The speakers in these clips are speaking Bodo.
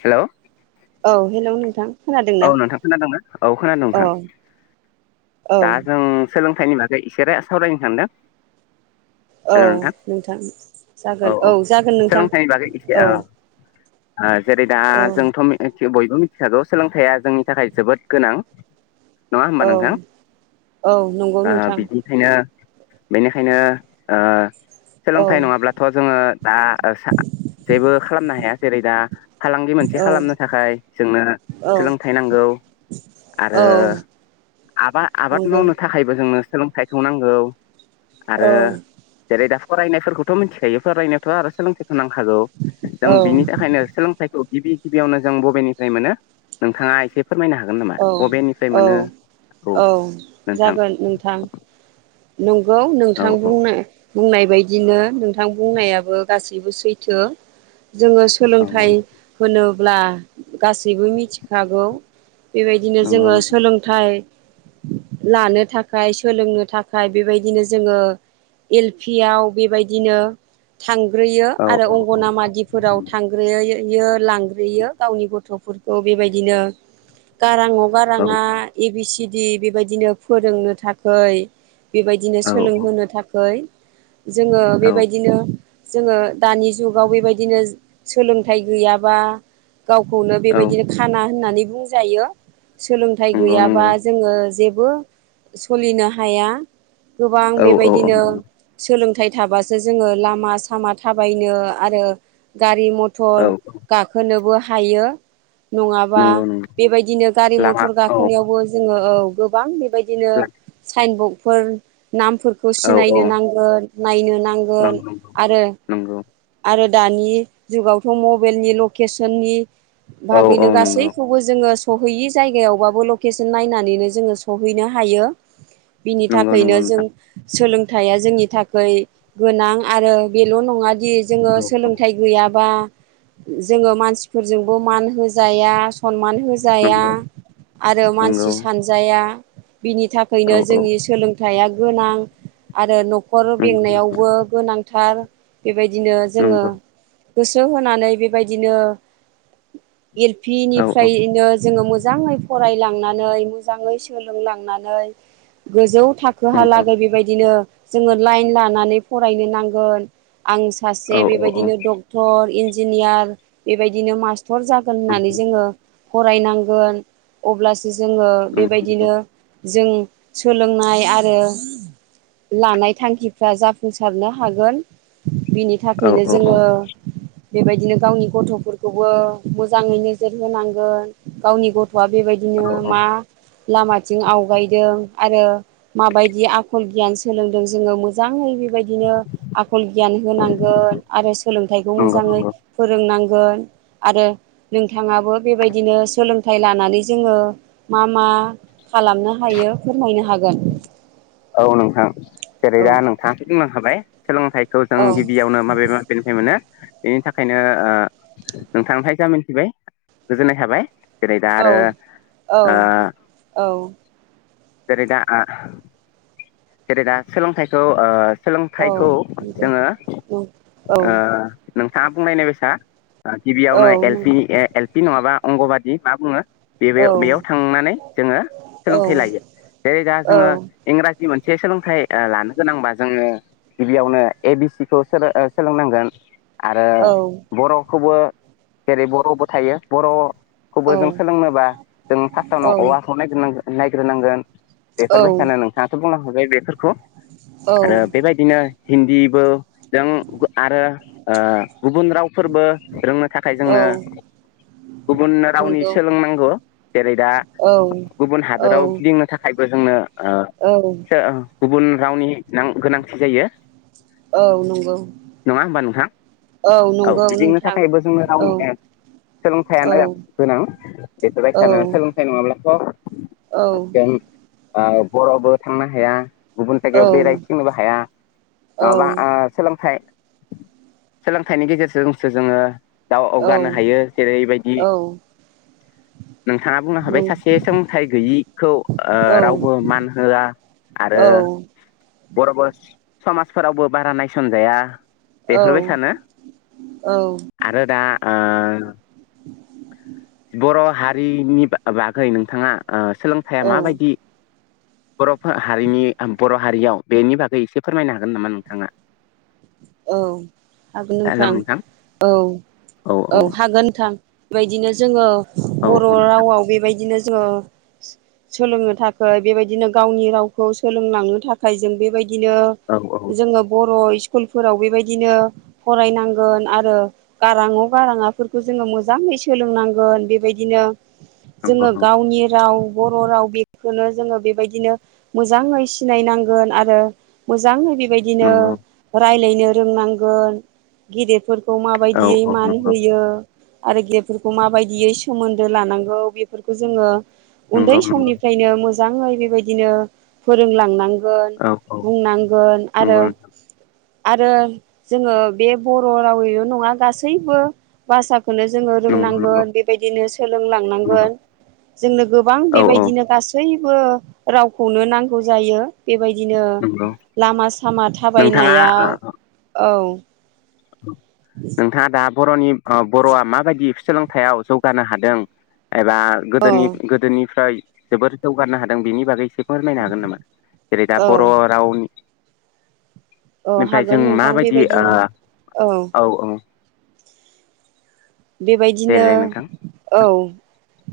हेल' औ हेल' नोंथां औ खोनादोंना नोंथां खोनादोंना औ खोनादों औ नोंथां औ दा जों सोलोंथाइनि बागै इसे रा सावरायनो सानदों। औ नोंथां। जागोन औ जागोन नोंथां सोलोंथाइनि बागै एसे औ। ओ जेरै दा औ जोंथ' मिथि बयबो मिथिखागौ सोलोंथाइया जोंनि थाखाय जोबोद गोनां। नंंङा औ होमबा नोंथां? औ नंगौ ओ नोंथां बिदिनिखायनो बेनिखायनो ओ औ सोलोंथाइ नङाब्लाथ' जोङो दा सा जेबो खालामनो हाया जेरै दा फालांगि मोनसे औ खालामनो थाखाय जोंनो औ सोलोंथाइ नांगौ। आरो औ आबा आबाद नंगौ मावनो थाखायबो जोंनो सोलोंथाइखौ नांगौ आरो औ जेरै दा फरायनायफोरखौथ' मिथिखायो फरायनायावथ' आरो सोलोंथाइखौ नांखागौ जों औ बिनि थाखायनो सोलोंथाइ खौ गिबि गिबियावनो जों बबेनिफ्राय मोनो नोंथाङा एसे फोरमायनो हागोन नामा औ बबेनिफ्राय औ मोनो औ नोंथां जागोन नोंथां नंगौ औ नोंथां औ बुंना बुंनाय बायदिनो नोंथां बुंनायाबो गासैबो सैथो। जोङो औ सोलोंथाइ होनोब्ला गासैबो मिथिखागौ। बेबायदिनो नंगौ जोङो नंगौ सोलोंथाइ लानो थाखाय सोलोंनो था खाय बेबायदिनो जोङो एल पियाव बेबायदिनो थांग्रोयो औ आरो औ अंगनामादिफोराव थांग्रोयै यो लांग्रोयो गावनि गथ'फोरखौ बेबायदिनो गारांअ औ गारांआ ए बि सि डि बेबायदिनो फोरोंनो थाखैै बेबायदिनो सोलोंहोनो थाखै जोङो औ बेबायदिनो जोङो दानि जुगाव बेबायदिनो सोलोंथाइ गैयाबा गावखौनो औ बेबायदिनो खाना होननानै बुंजायो सोलोंथाइ नंगौ गैयाबा नंगौ जोङो जे बो सलिनो हाया गोबां औ औ औ बेबायदिनो सोलोंथाइ थाबासो जोङो लामा सामा थाबायनो आरो गा रि मटर गाखोनोबो हायो । नङाबा नंगौ नंगौ बेबायदिनो गारि लामा मटर औ गाखोनायावबो जोङो औ गोबां बि बायदिनो साइनबकफोर नामफोरखौ औ औ सिनायनो नांगोन नायनो नांगोन नंगौ आरो नंगौ आरो दानि जुगावथ' मबेलनि लकेसननि औ औ बागैनो नंगौ गासैखौबो जोङो सहैयि जायगायावबाबो लकेसन नायनानैनो जोङो सहैनो हायो। बिनि नंगौ नंगौ थाखायनो जों नोंथां सोलों थाया जोंनि थाखै गोनां आरो बेल' नङा दि जोङो औ औ सोलोंथाइ गैयाबा जोङो मानसिफोरजोंबो मान होजाया सनमान होजाया नंगौ आरो नंगौ मानसि सानजाया बिनि था औ खैनो औ जोंनि सोलोंथाइया गोनां आरो न' नखर नंगौ बेंनायावबो गोनांथार बेबायदिनो जोङो नंगौ गोसो होनानै बेबायदिनो एल पि औ औ निफ्रायनो जोङो मो मोजाङै फरायलांनानै मोजाङै सोलोंलांनानै गोजौ नंगौ थाखोहालागै बेबायदिनो जोङो लाइन लानानै फरायनो नांगोन। आं औ सासे औ औ बेबायदिनो डक्टर इन्जिनियार बेबायदिनो मास्ट टर जागोन होननानै नंगौ जोङो फरायनांगोन अब्लासो जोङो नंगौ नंगौ बेबायदिनो जों सोलोंनाय आरो लानाय थांखिफ्रा जाफुंसारनो हागोन। बिनि औ थाखायनो औ औ जोङो बेबायदिनो गावनि गथ'फोरखौबो मोजाङै नोजोर होनांगोन गावनि गथ' गथवा बेबायदिनो मा लामाथिं आवगायदों आरो माबायदि आखल गियान सोलोंदों जोङो मोजाङै बे बायदिनो आखल गियान होनांगोन आरो सोलोंथाइखौ नंगौ मोजाङै नंगौ फोरों नां गोन आरो नोंथाङाबो बेबायदिनो सोलों थाइ लानानै जोङो मा मा खालामनो हायो फोरमायनो हागोन औ नोंथां जेरै औ दा नोंथाङाथ' बुंलांखाबाय सोलोंथाइखौ जों औ गिबियावनो माबे माबेनिफ्राय मोनो बेनि थाखायनो ओ नोंथांनिफ्राय जा मोनथिबाय गोजोननाय थाबाय। जेरै दा औ आरो औ ओ जेरै दा आ जेरै दा सोलोंथाइखौ ओ औ सोलोंथाइखौ जोङो औ ओ नोंथाङा बुंलायनाय बायसा औ गिबियावनो एल पि नंगौ ए एल पि नङाबा अंग'बादि मा बुङो? बे बे औ बेयाव थांनानै जोङो सोलोंथाइ लायो जेरै दा औ जोङो इंरा जि मोनसे सोलोंथाइ ओ लानो गोनांबा जोङो गिबियावनो ए बि सि खौ सोलो ओ सोलोंनांगोन आरो बर'खौबो जेरै बर'बो थायो बर' औ खौबो जों सोलोंनोबा जों फार्स्टआवनो अ आखर नायग्रोनांगो नायग्रोनांगोन औ बेफोरबायसानो नोंथाङाथ' बुंना हरबाय बेफोरखौ आरो औ बेबायदिनो हिन्दीबो जों आरो ओ गुबुन राव फोरबो रोंनो थाखाय औ जोंनो गुबुन रावनि नंगौ सोलोंनांगौ जेरै दा औ गुबुन औ हादोराव गिदिंनो थाखाय बो जोंनो ओ औ गुबुन रावनि गोनां गोनांथि जायो। औ नंगौ नङा होमबा नोंथां औ नंगौ गदिंनो नोंथां थाखायबो जोंनो औ रावनि औ सोलोंथाइयानो गोनां औ बेफोरबायसानो सोलोंथाइ नङाब्लाथ औ जों ओ बरबो थांनो हाया गुबुन जायगायाव नों बेरायथिंनोबो हाया नङाबा औ ओ सोलोंथाइ सोलोंथाइनि गेजेरजोंसो जोङो दाउ अवगानो हायो जेरैबायदि नोंथाङा बुंनो हाबाय सासे सोलोंथाइ गैयिखौ ओ रावबो मान होआ औ बरबो समाजफोरावबो बारा नायसनजाया बेफोरबायसानो आरो दा ओ बर' हारिनि बागै नोंथाङा ओ औ सोलोंथाइया माबायदि बर हारिनि बर हारियाव बेनि बागै एसे फोरमायनो हागोन नामा नोंथाङा? [inaudible] औ हागोन नोंथां औ औ हागोन थां बेबायदिनो जोंङो औ बर औ नोंथां रावाव बेबायदिनो जों सोलोंनो थाखाय बेबायदिनो गावनि रावखौ सोलोंलांनो थाखाय जों बेबायदि बिदिनो औ औ जोंङो बर फोराव बेबायदिनो फरायनांगोन आरो गारां अ गारां आ फोरखौ जोंङो मोजां एसे सोलोंनांगोन बेबायदिनो नंगौ जोंङो गावनि राव बर राव बेखौनो जोंङो बेबायदिनो मोजाङै सिनायनांगोन आरो मोजाङै बेबायदिनो नंगौ रायलायनो रोंनांगोन गेदेरफोर- खौ औ माबायदियै औ मान होयो आरो गेदेरफोरखौ माबायदियै सोमोन्दो लानांगौ बेफोरखौ जोङो उन्दै नंगौ नंगौ समनिफ्रायनो मोजांङै बेबायदिनो फोरोंलांनां गोन औ औ बुंनांगोन आरो नंगौ आरो जोंङो बे बर रावैल नङा गासैबो भाषा खौनो जोंङो नंगौ नंगौ रोंनांगोन बेबायदिनो नंगौ सोलोंलांनांगोन। जोंनो गोबां औ औ बेबायदिनो गासैबो रावखौनो नांगौ जायो। बेबायदिनो नंगौ लामा सामा नोंथाङा थाबायनायाव ओ औ नोंथाङा दा बरनि बरआ माबायदि सोलोंथायाव जौगानो हादों एबा औ गोदोनि गोदोनिफ्राय जोबोर जौगानो हादों बेनि बागै एसे फोरमायनो हागोन नामा जेरै दा औ बर रावनि औ ओमफ्राय जों हागोन नोंथां माबायदि ओ बेबायदिनो औ औ बेबायदिनो देलाय नोंथां औ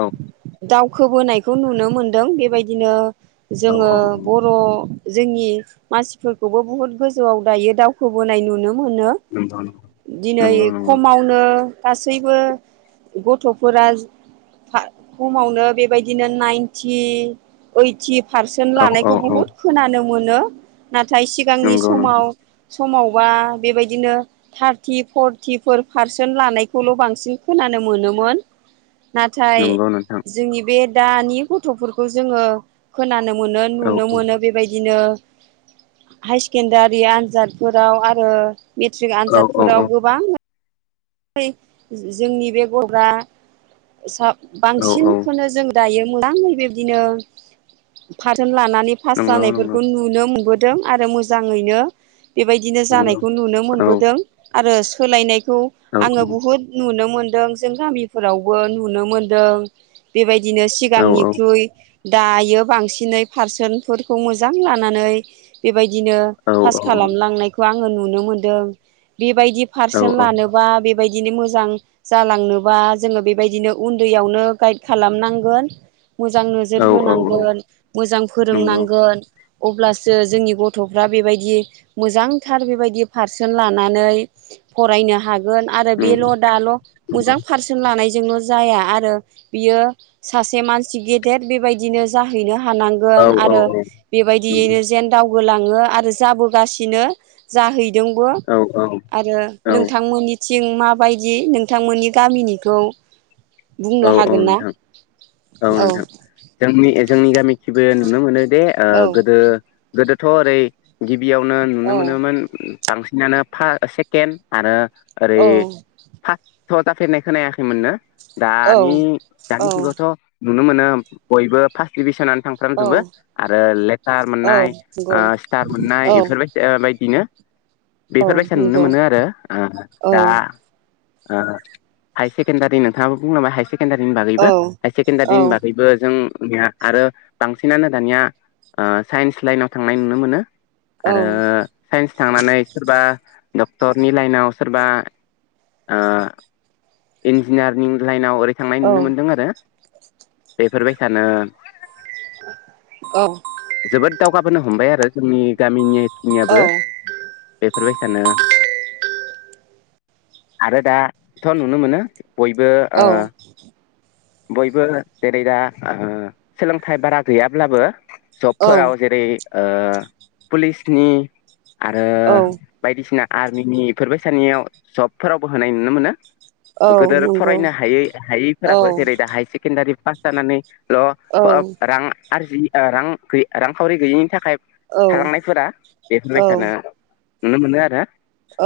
औ दावक्ष खोबोनायखौ नुनो मोनदों बेबायदिनो औ जोंङो औ औ बर जोंनि मानसिफोरखौबो बुहुत गोजौआव दायो दावखोबोनाय नुनो मोनो नंगौ दिनै नंगौ नंगौ खमावनो गासैबो गथफोरा खमावनो बेबायदिनो नाइनटि ओइटि पारसेन्ट औ औ लानायखौ औ बहुत खोनानो मोनो नाथाय सिगांनि नंगौ नंगौ समाव समावबा बेबायदिनो थार्टि फरटिफोर पारसेन्ट लानाय खौल बांसिन खोनानो मोनोमोन नाथाय नंगौ नोंथां जोंनि बे दानि गथफोरखौ जोऔङो खोनानो मोनो औ नुनो मोनो बेबायदिनो हाय सेकेण्डारि आनजादफोराव आरो मेट्रिक औ औ आनजादफोराव औ गोबां जोंनि बे गग्रा औ औ सा-बांसिनखौनो जों दायो मोजांङै बिबदिनो फारसोन लानानै पास नंगौ नंगौ जानायफोरखौ नुनो मोनबो दों आरो मोजांङैनो बेबायदिनो नंगौ जानायखौ नुनो औ मोनबोदों आरो सोलायनायखौ औ आंङो बुहुद नुनो मोन दों जों गामिफोरावबो नुनो मोनदों बेबायदिनो औ सिगांनिख्रुइ दायो बांसिनै पारसन्फोरखौ मोजां लानानै बेबायदि दिनो औ फास खालाम लांनायखौ आंङो नुनो मोनदों बिबायदि औ पारसेन लानो आ बेबायदिनो मोजां जालांनोबा जोंङो बेबायदिनो उन्दैयावनो गाइड खालामनांगोन। मोजां नोजोर औ औ होनांगोन मोजां नंगौ फोरोंनांगोन अब्लासो जोंनि गथ'फ्रा बेबायदि मोजांथार बेबायदि पारसेन्ट लानानै फरायनो हागोन आरो बेल' नंगौ दाल' मोजां पारसेन्ट लानायजोंल' जाया आरो बियो सासे मानसि गेदेर बेबायदिनो जाहैनो हा हानांगोन औ औ आरो औ बेबायदियैनो जेन दाव बोलांङो आरो जाबोगासिनो जाहै जोंबो औ आरो औ नोंथांमोननि थिं माबायदि नोंथांमोननि गामिनिखौ औ बुंनो औ हागोन ना नोंथां। औ नोंथां। जोंनि ए जोंनि गामि खिबो नुनो मोनो जे ओ औ गोदो गोदोथ' ओरै गि बियावनो नुनो औ मोनोमोन बांसिनानो पा सेकेन्ड आरो औ ओरै फासथ' जाफेरनाय खोनायाखैमोनना? दानि औ दानि औ जुगावथ' नुनो मोनो बयबो फार्स्ट डिभिसनानो थांफ्रामजोबो औ आरो लेटार मोननाय औ ओ नंगौ स्टार औ मोननाय इफोरबायद ओ बायदिनो। औ बेफोरबायसा नुनो नंगौ मोनो आरो। ओ औ दा ओ हाय सेकेण्डारि नोंथांङाबो बुंलांबाय हाइसेके सेकेणडारिनि बागैबो औ हाय औ सेकेण्डारिनि बागैबो जों निया आरो बांसिनानो दानिया ओ साइन्स लाइनाव थांनाय नुनो मोनो। औ। आरो साइन्स थांनानै सोरबा डक्टरनि लाइनाव सोरबा ओ इन्जिनियारिं लाइनाव ओरै थांनाय नुनो मोनदों आरो। बेफोरबाय सानो जोबोद दावगाबोनो हमबाय आरो जोंनि गामिनि खिनियाबो बेफोरबाय सानो आरो दा थ' नुनो मोनो बयबो ओ औ बयबो जेरै दा ओ सोलोंथाइ बारा गैयाब्लाबो औ जबफोराव जेरै ओ पुलिसनि आरो औ बायदिसिना आर्मिनि इफोरबायसानियाव जबफोरावबो होनाय नुनो मोनो। औ गोदोर नंगौ फरायनो हायै औ हायैफोराबो जेरै दा हाय सेकेण्डारि पास जानानै ल' औ फ' ओ रां आरजि ओ रां गै रांखावरि गैयैनि थाखाय थालांनायफोरा औ बेफोरबायसानो नुनो मोनो आरो।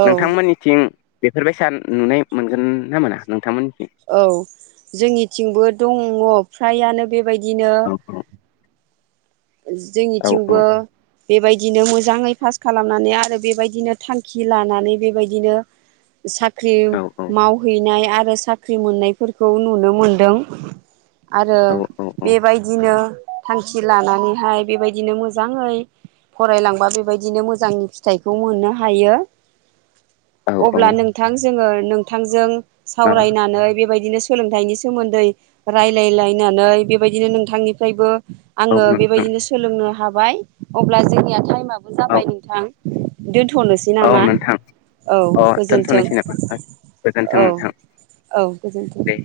औ नोंथांमोननिथिं बेफोरबायसा नुनाय मोनगोन ना मोना? नोंथांमोन औ जोंनिथिंबो दङ फ्रायानो बेबायदिनो औ औ जोंनिथिंबो बेबायदिनो मोजाङै पास खालामनानै आरो बेबायदिनो थांखि लानानै बेबायदिनो साख्रि औ मावहैनाय आरो साख्रि मोननायफोरखौ नुनो मोनदों। आरो औ औ औ बेबायदिनो थांखि लानानैहाय बेबायदिनो मोजांङै फरायलांबा बेबायदिनो मोजांनि फिथाइखौ मोननो हायो। औ औ अब्ला नोंथां जोंङो नोंथांजों ओ सावरायनानै बेबायदिनो सोलोंथाइनि सोमोन्दै रायलायलायनानै बेबायदिनो नोंथांनिफ्रायबो औ आङो बे नोंथां बादिनो सोलोंनो हाबाय अब्ला जोंनिया टाइमाबो औ जाबाय नोंथां, दोन थ'नोसै औ नामा? नोंथां औ। अ गोजोन्थों दोनथ'नोसै नामा गोजोन्थों औ। नोंथां औ गोजोनथों। दे